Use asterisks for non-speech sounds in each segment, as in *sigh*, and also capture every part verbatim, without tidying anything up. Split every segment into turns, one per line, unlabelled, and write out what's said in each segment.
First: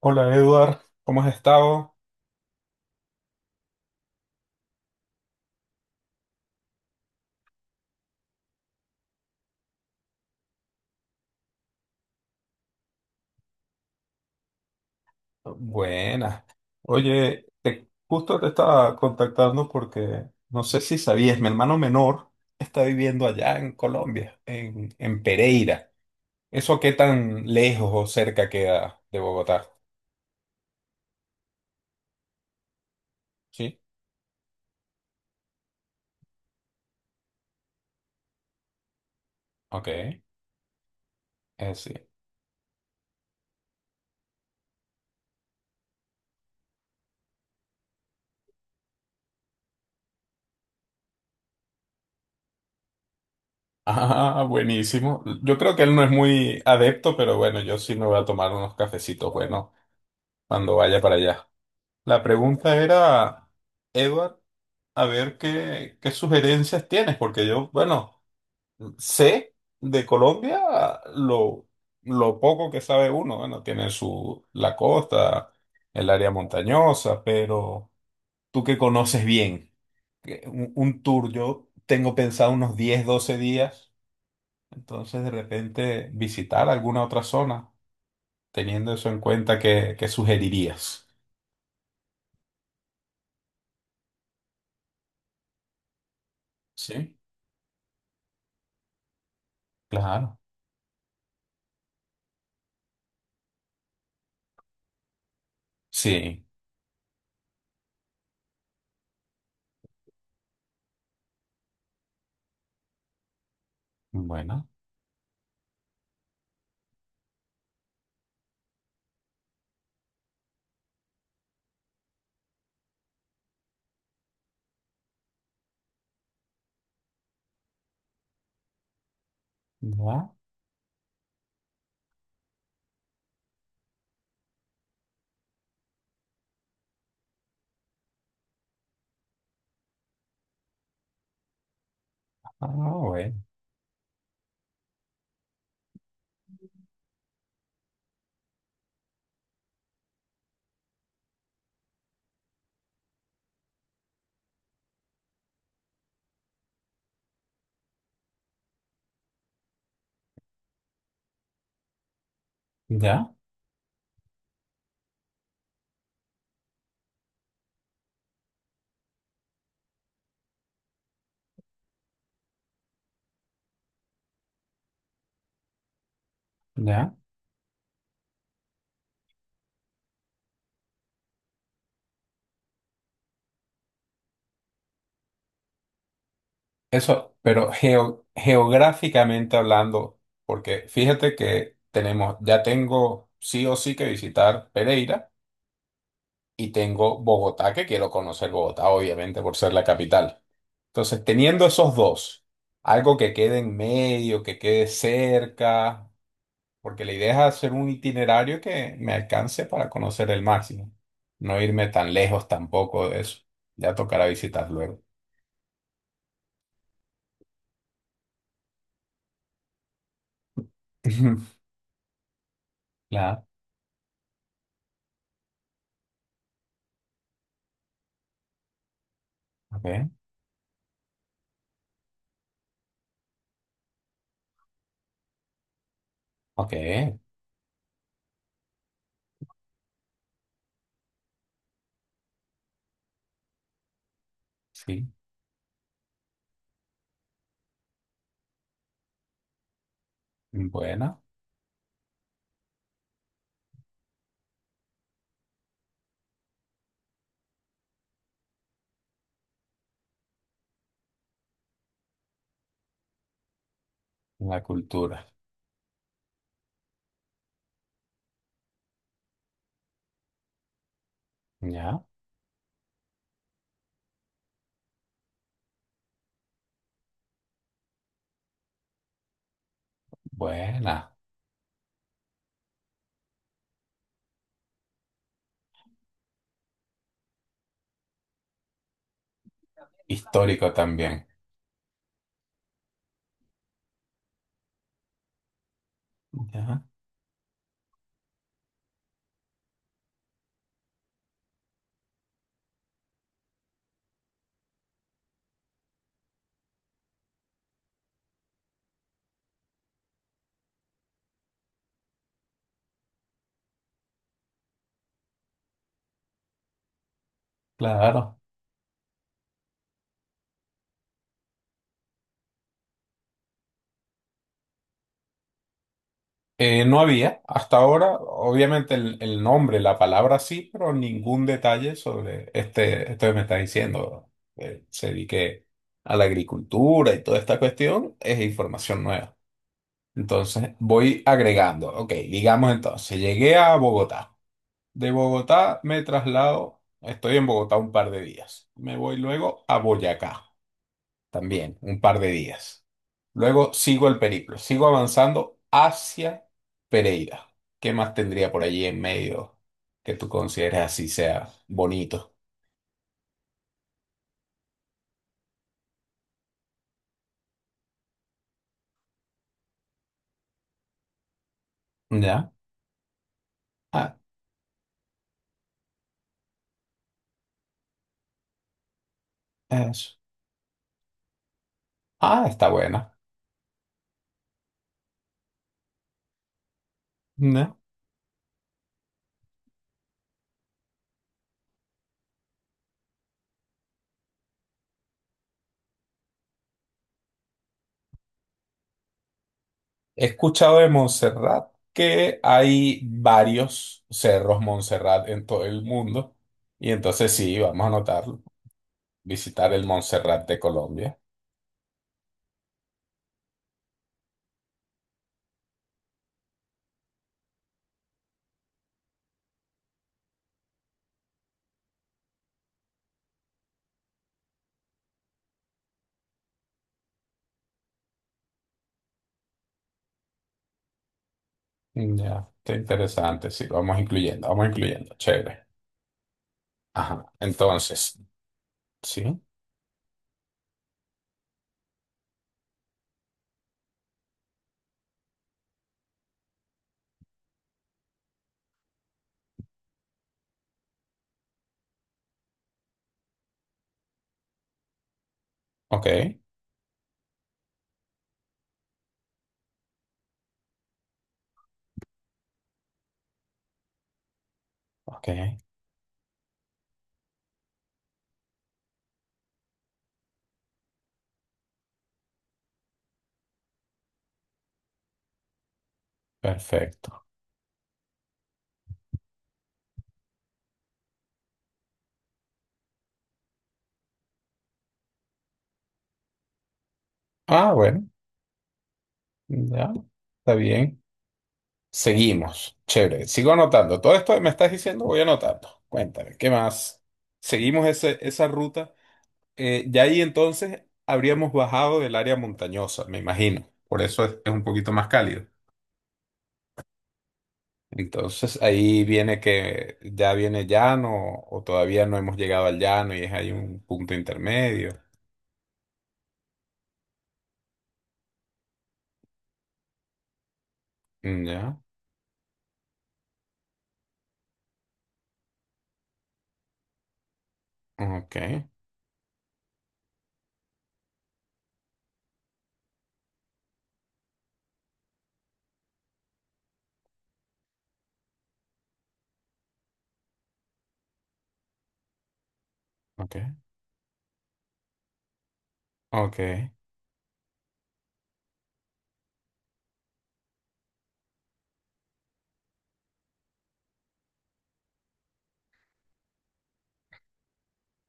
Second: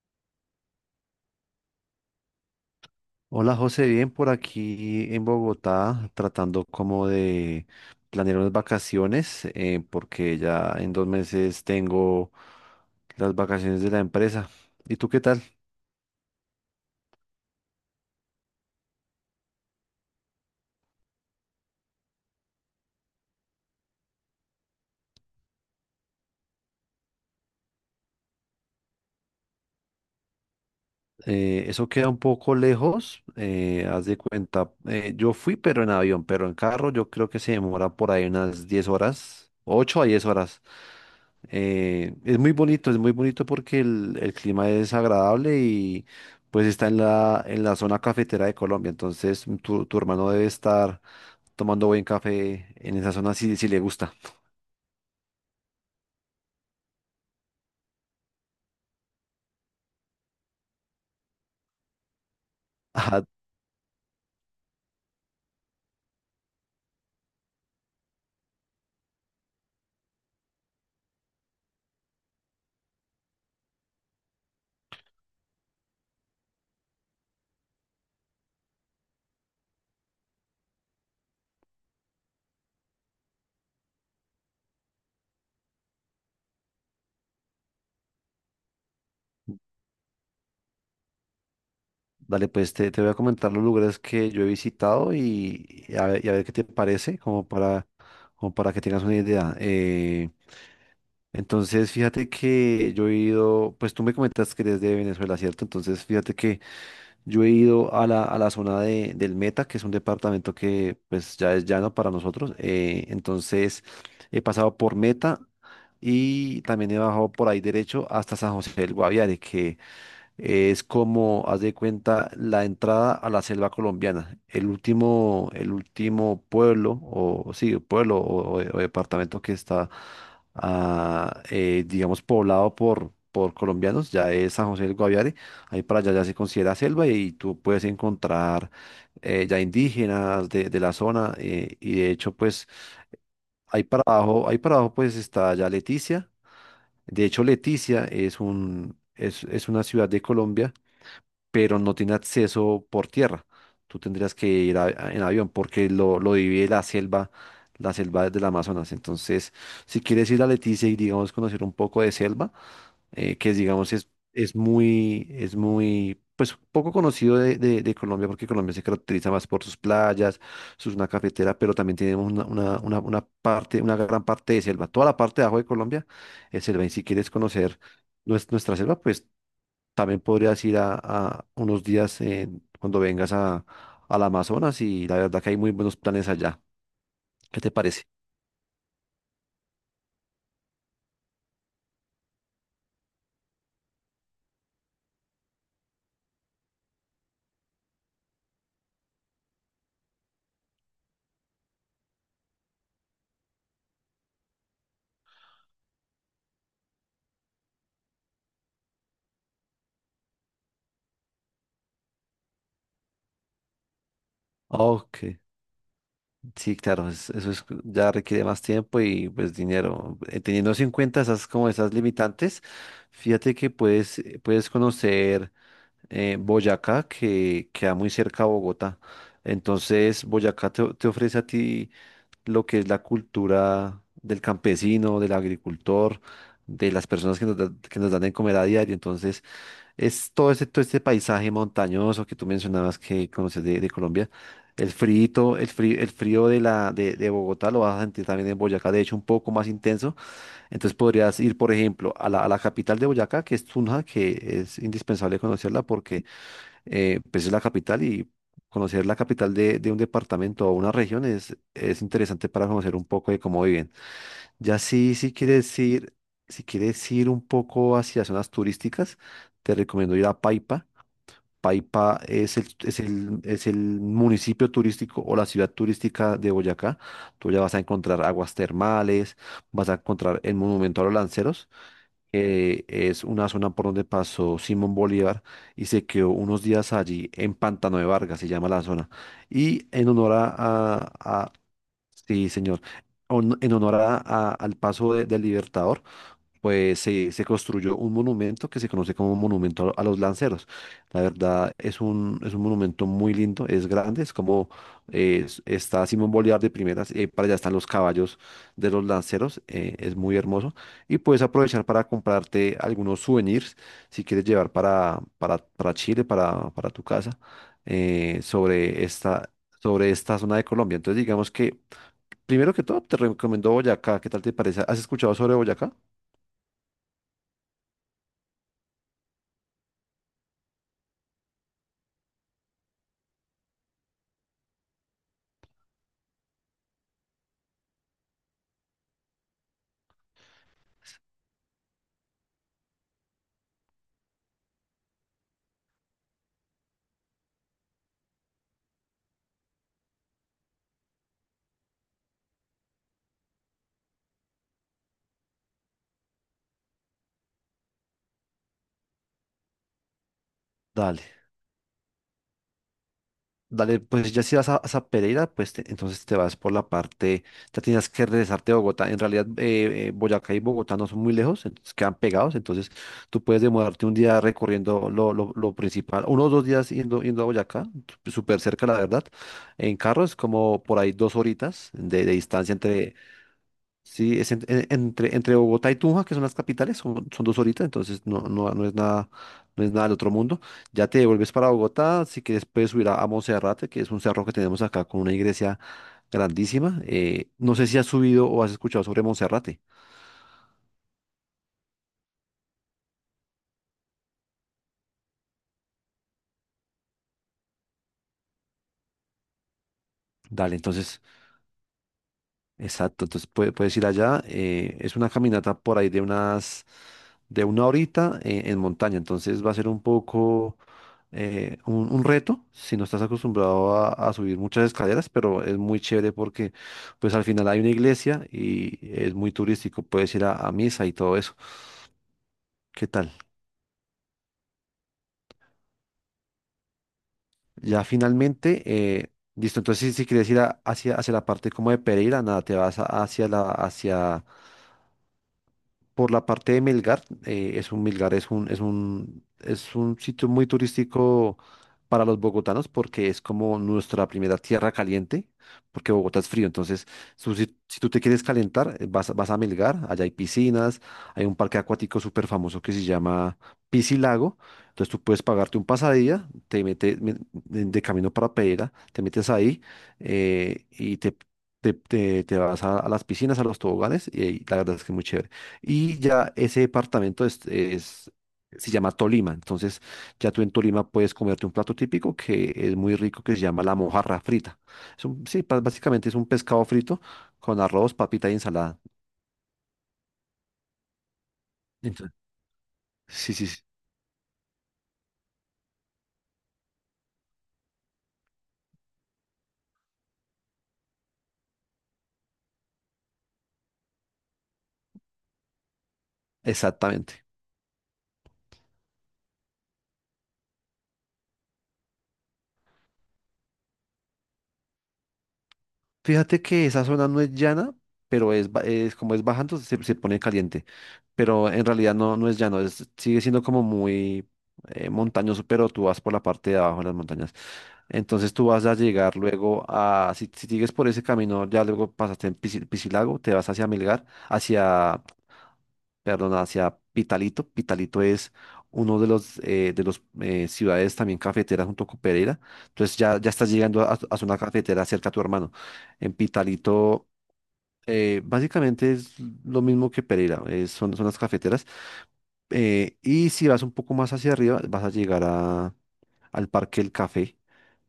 Hola Eduard, ¿cómo has estado?
Hola José, bien por aquí en Bogotá, tratando como de planear unas vacaciones, eh, porque ya en dos meses tengo las vacaciones de la empresa. ¿Y tú qué tal?
Buenas. Oye, te- justo te estaba contactando porque no sé si sabías, mi hermano menor está viviendo allá en Colombia, en, en Pereira. ¿Eso qué tan lejos o cerca queda de Bogotá?
Eh, eso queda un poco lejos,
Sí,
eh, haz de cuenta, eh, yo fui pero en avión, pero en carro yo creo que se demora por ahí unas diez horas,
ok,
ocho a
eh,
diez horas.
sí.
Eh,
*laughs*
es muy bonito, es muy bonito porque el, el clima es agradable y pues está en la, en la, zona cafetera de Colombia. Entonces tu, tu hermano debe estar tomando buen café en esa zona si, si le gusta.
Ah, buenísimo. Yo creo que él no es muy adepto, pero bueno, yo sí me voy a tomar unos cafecitos buenos cuando vaya para allá. La pregunta
*laughs* Ajá,
era, Eduard. A ver qué, qué sugerencias tienes, porque yo, bueno, sé de Colombia lo, lo poco que sabe uno, bueno, tiene su, la costa, el área montañosa, pero tú que conoces bien, que un, un tour, yo tengo pensado unos diez doce días, entonces de repente visitar alguna otra zona, teniendo eso en cuenta, ¿qué, qué sugerirías?
dale, pues te, te voy a comentar los lugares que yo he visitado y, y a ver, y a ver qué te
Sí,
parece, como para, como para que tengas una idea. Eh,
claro,
entonces fíjate que yo he ido, pues tú me comentas que eres de Venezuela, ¿cierto? Entonces fíjate
sí,
que... Yo he ido a la, a la zona de, del Meta, que es un departamento que pues ya es llano para nosotros. eh, entonces he
bueno,
pasado por Meta y también he bajado por ahí derecho hasta San José del Guaviare, que es como, haz de cuenta, la entrada a la selva colombiana. El último, el último pueblo, o sí, pueblo o, o- o departamento que está,
ya,
ah, eh, digamos, poblado por, por colombianos, ya es San José del Guaviare. Ahí para allá ya se considera selva y tú puedes encontrar eh, ya indígenas de, de la zona. eh, y de hecho,
ah,
pues,
bueno,
ahí para abajo, ahí para abajo, pues está ya Leticia. De hecho, Leticia es un, es es una ciudad de Colombia, pero no tiene acceso por tierra. Tú tendrías que ir a- a- en avión porque lo, lo divide la selva, la selva del Amazonas. Entonces, si quieres ir a Leticia y, digamos, conocer un poco de selva,
ya.
eh, que, digamos, es, es muy, es muy, pues, poco conocido de, de- de Colombia porque Colombia se caracteriza más por sus playas, sus una cafetera, pero también tenemos una, una, una, una parte, una gran parte de selva. Toda la parte de abajo de Colombia es selva. Y si
¿Ya?
quieres conocer nues- nuestra selva, pues también podrías ir a, a unos días en- cuando vengas a, al Amazonas, y la verdad que hay muy buenos planes allá.
Eso,
¿Qué te
pero
parece?
geo- geográficamente hablando, porque fíjate que tenemos, ya tengo sí o sí que visitar Pereira y tengo Bogotá, que quiero conocer Bogotá, obviamente, por ser la capital. Entonces, teniendo esos dos, algo que quede en medio, que quede cerca, porque la idea es hacer un itinerario que me alcance para conocer el máximo, no irme tan lejos tampoco de eso. Ya tocará visitar luego.
Ok, sí, claro, es- eso es, ya requiere más tiempo y pues dinero. Eh, Teniendo en cuenta esas
*laughs*
como esas limitantes,
Claro,
fíjate que puedes, eh, puedes conocer, eh, Boyacá, que queda muy cerca a Bogotá.
ok,
Entonces, Boyacá te, te ofrece a ti lo que es la cultura del campesino, del agricultor,
ok,
de las personas que nos, da- que nos dan de comer a diario. Entonces, es todo este, todo este paisaje montañoso que tú mencionabas que conoces de, de Colombia. El
sí.
frío, el frío, el frío de la de, de Bogotá lo vas a sentir también en Boyacá, de hecho un poco más intenso. Entonces
Buena,
podrías ir, por ejemplo, a la, a la capital de Boyacá, que es Tunja, que es indispensable conocerla porque, eh, pues, es la capital, y conocer la capital de, de un departamento o una región es, es interesante para conocer un poco de cómo viven.
la
Ya si,
cultura.
si quieres ir, si quieres ir un poco hacia zonas turísticas, te recomiendo ir a Paipa.
Ya,
Paipa es el, es el, es el municipio turístico o la ciudad turística de Boyacá. Tú ya vas a encontrar aguas termales, vas a encontrar el monumento a
buena.
los lanceros, que es una zona por donde pasó Simón Bolívar y se quedó unos días allí en Pantano de Vargas, se llama la zona. Y en honor a,
Histórico
a-
también.
a- Sí, señor. On- en honor a- a- al paso de- del Libertador
Ya,
pues se, se construyó un monumento que se conoce como Monumento a los Lanceros. La verdad es un, es un monumento muy lindo, es grande, es como eh, es- está Simón Bolívar de primeras, y ahí para allá están los caballos de los lanceros, eh, es muy hermoso. Y puedes aprovechar para comprarte algunos souvenirs si quieres llevar para, para, para Chile, para, para tu casa,
claro.
eh, sobre esta... sobre esta zona de Colombia. Entonces, digamos que, primero que todo, te recomiendo Boyacá. ¿Qué tal te parece? ¿Has escuchado sobre Boyacá?
Eh, no había hasta ahora, obviamente el, el nombre, la palabra sí, pero ningún detalle sobre este, esto que me está diciendo. Eh, se dedique a la agricultura y toda esta cuestión es información nueva. Entonces voy agregando. Ok, digamos entonces, llegué a Bogotá. De Bogotá me traslado, estoy en Bogotá un par de días. Me voy luego a Boyacá. También un par de días. Luego sigo el periplo, sigo avanzando hacia Pereira. ¿Qué más tendría por allí en medio que tú consideres así
Dale.
sea bonito?
Dale, pues ya si vas a, a Pereira, pues te- entonces te vas por la parte, ya tienes que regresarte a Bogotá. En realidad, eh, eh, Boyacá y Bogotá no son muy lejos, entonces quedan
¿Ya?
pegados. Entonces tú puedes demorarte un
Ah,
día recorriendo lo, lo, lo principal, uno o dos días yendo, yendo a Boyacá, súper cerca, la verdad. En
eso.
carro es como por ahí dos horitas de, de
Ah, está
distancia entre,
buena.
sí, es en- en- entre, entre Bogotá y Tunja, que son las capitales, son, son dos
¿Ya?
horitas, entonces no, no, no es nada, no es nada del otro mundo. Ya te devuelves para Bogotá, si quieres puedes subir a, a Monserrate, que es un cerro que tenemos acá con una iglesia grandísima. Eh, no sé si has subido o has escuchado sobre Monserrate.
He escuchado de Montserrat que hay varios cerros Montserrat en todo el mundo. Y entonces sí, vamos a anotarlo. Visitar el Montserrat de
Dale,
Colombia.
entonces Exacto, entonces puede- puedes ir allá. Eh, es una caminata por ahí de unas, de una horita eh, en montaña, entonces va a ser un poco, eh, un, un, reto si no estás acostumbrado a, a subir muchas escaleras, pero es muy chévere porque pues al final hay una iglesia y es muy turístico, puedes ir a, a misa y todo eso.
Ya, está
¿Qué tal?
interesante, sí, vamos incluyendo, vamos incluyendo, chévere. Ajá,
Ya
entonces,
finalmente, eh,
sí,
listo, entonces si, si quieres ir a- hacia, hacia la parte como de Pereira, nada, te vas a- hacia la, hacia... por la parte de Melgar. Eh, es un Melgar es un, es un, es un sitio muy turístico para los bogotanos porque es como nuestra primera tierra caliente,
ok,
porque Bogotá es frío. Entonces, su- si, si tú te quieres calentar, eh, vas, a- vas a Melgar, allá hay piscinas, hay un parque acuático súper famoso que se llama Piscilago. Entonces, tú
ok,
puedes pagarte un pasadía, te metes, me- de de camino para Pereira, te metes ahí, eh, y te, te, te- te vas a, a las piscinas, a los toboganes, y ahí la verdad es que es muy chévere. Y ya ese
perfecto.
departamento es, es- se llama Tolima. Entonces, ya tú en Tolima puedes comerte un plato típico que es muy rico, que se llama la mojarra frita. Es un- sí, pa- básicamente es un pescado frito
Ah,
con
bueno,
arroz, papita y ensalada.
ya, está bien.
Entonces,
Seguimos, chévere, sigo
sí, sí, sí,
anotando. Todo esto que me estás diciendo, voy anotando. Cuéntame, ¿qué más? Seguimos ese- esa ruta. Eh, ya ahí entonces habríamos bajado del área montañosa, me imagino. Por eso es, es un poquito más cálido.
exactamente.
Entonces ahí viene que ya viene llano o todavía no hemos llegado al llano y es ahí un punto intermedio.
Fíjate que esa zona no es llana, pero es, ba- es como es bajando, se, se pone caliente.
Mm,
Pero
ya,
en realidad no, no es llano, es, sigue siendo como muy, eh, montañoso, pero tú vas por la parte de abajo de las montañas.
ok.
Entonces tú vas a llegar luego a, si, si sigues por ese camino, ya luego pasaste en Pisi- Pisilago, te vas hacia Milgar hacia, perdón, hacia Pitalito. Pitalito es uno de los, eh, de los eh, ciudades también cafeteras junto con Pereira. Entonces
Ok,
ya, ya estás llegando a, a zona cafetera cerca a tu hermano. En
ok,
Pitalito, eh, básicamente es lo mismo que Pereira, eh, son, son las cafeteras. Eh, y si vas un poco más hacia arriba, vas a llegar a, al Parque El Café,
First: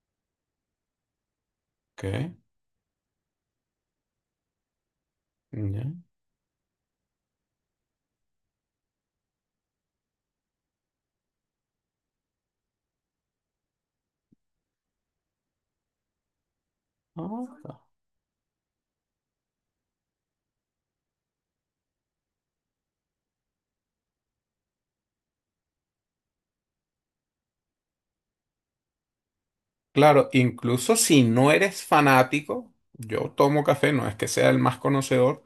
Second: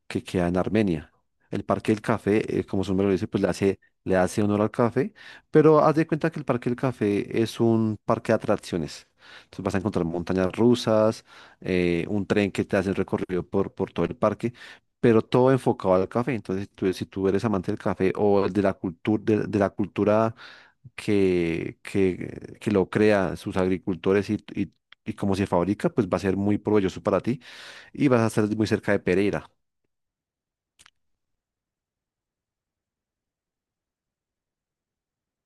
que queda en Armenia. El Parque del
ok.
Café, eh, como su nombre lo dice, pues le hace, le hace honor al café, pero
Ya,
haz de cuenta que el Parque del Café es un parque de atracciones. Entonces vas a encontrar montañas rusas, eh, un tren que te hace el recorrido por, por todo el parque, pero todo enfocado al café. Entonces, tú- si tú eres amante del
ok.
café o de la cultura, de, de la cultura que, que, que lo crea sus agricultores, y, y, y cómo se fabrica, pues va a ser muy provechoso para ti y vas a estar muy cerca de Pereira.
Claro, incluso si no eres fanático, yo tomo café, no es que sea el más conocedor,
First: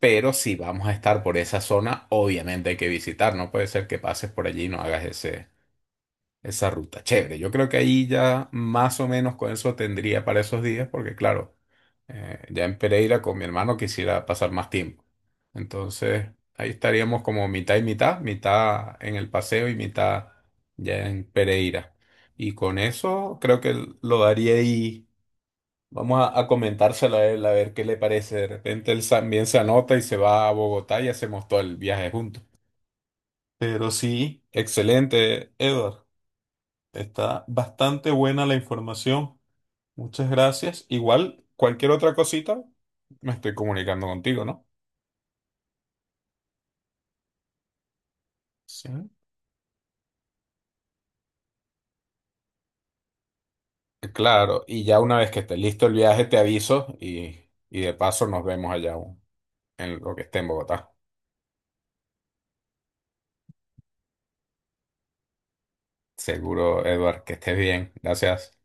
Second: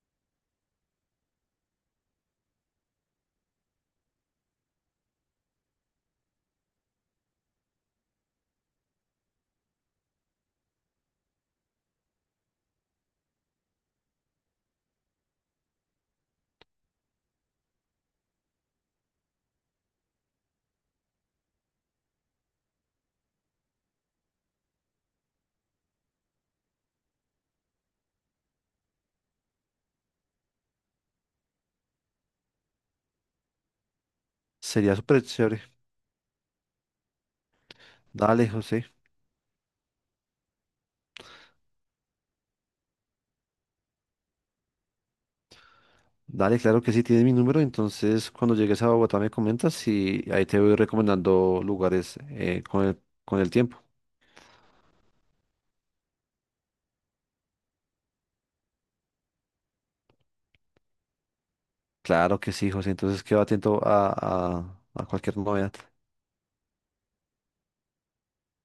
pero si vamos a estar por esa zona, obviamente hay que visitar, no puede ser que pases por allí y no hagas ese, esa ruta, chévere. Yo creo que ahí ya más o menos con eso tendría para esos días, porque claro, eh, ya en Pereira con mi hermano quisiera pasar más tiempo. Entonces, ahí estaríamos como mitad y mitad, mitad en el paseo y mitad ya en Pereira. Y con eso creo que lo daría ahí. Vamos a, a comentárselo a él, a ver qué le parece. De repente él también se anota y se va a Bogotá y hacemos todo el viaje juntos. Pero sí,
Sería súper
excelente,
chévere.
Edward. Está bastante buena
Dale,
la
José.
información. Muchas gracias. Igual, cualquier otra cosita, me estoy comunicando contigo, ¿no?
Dale, claro que sí, tienes mi número. Entonces, cuando llegues
Sí.
a Bogotá me comentas y ahí te voy recomendando lugares, eh, con el, con el, tiempo.
Claro, y ya una vez que esté listo el viaje, te aviso y, y de paso nos vemos allá en lo que esté en Bogotá.
Claro que sí, José. Entonces, quedo atento a, a a cualquier novedad.
Seguro, Edward, que estés bien. Gracias.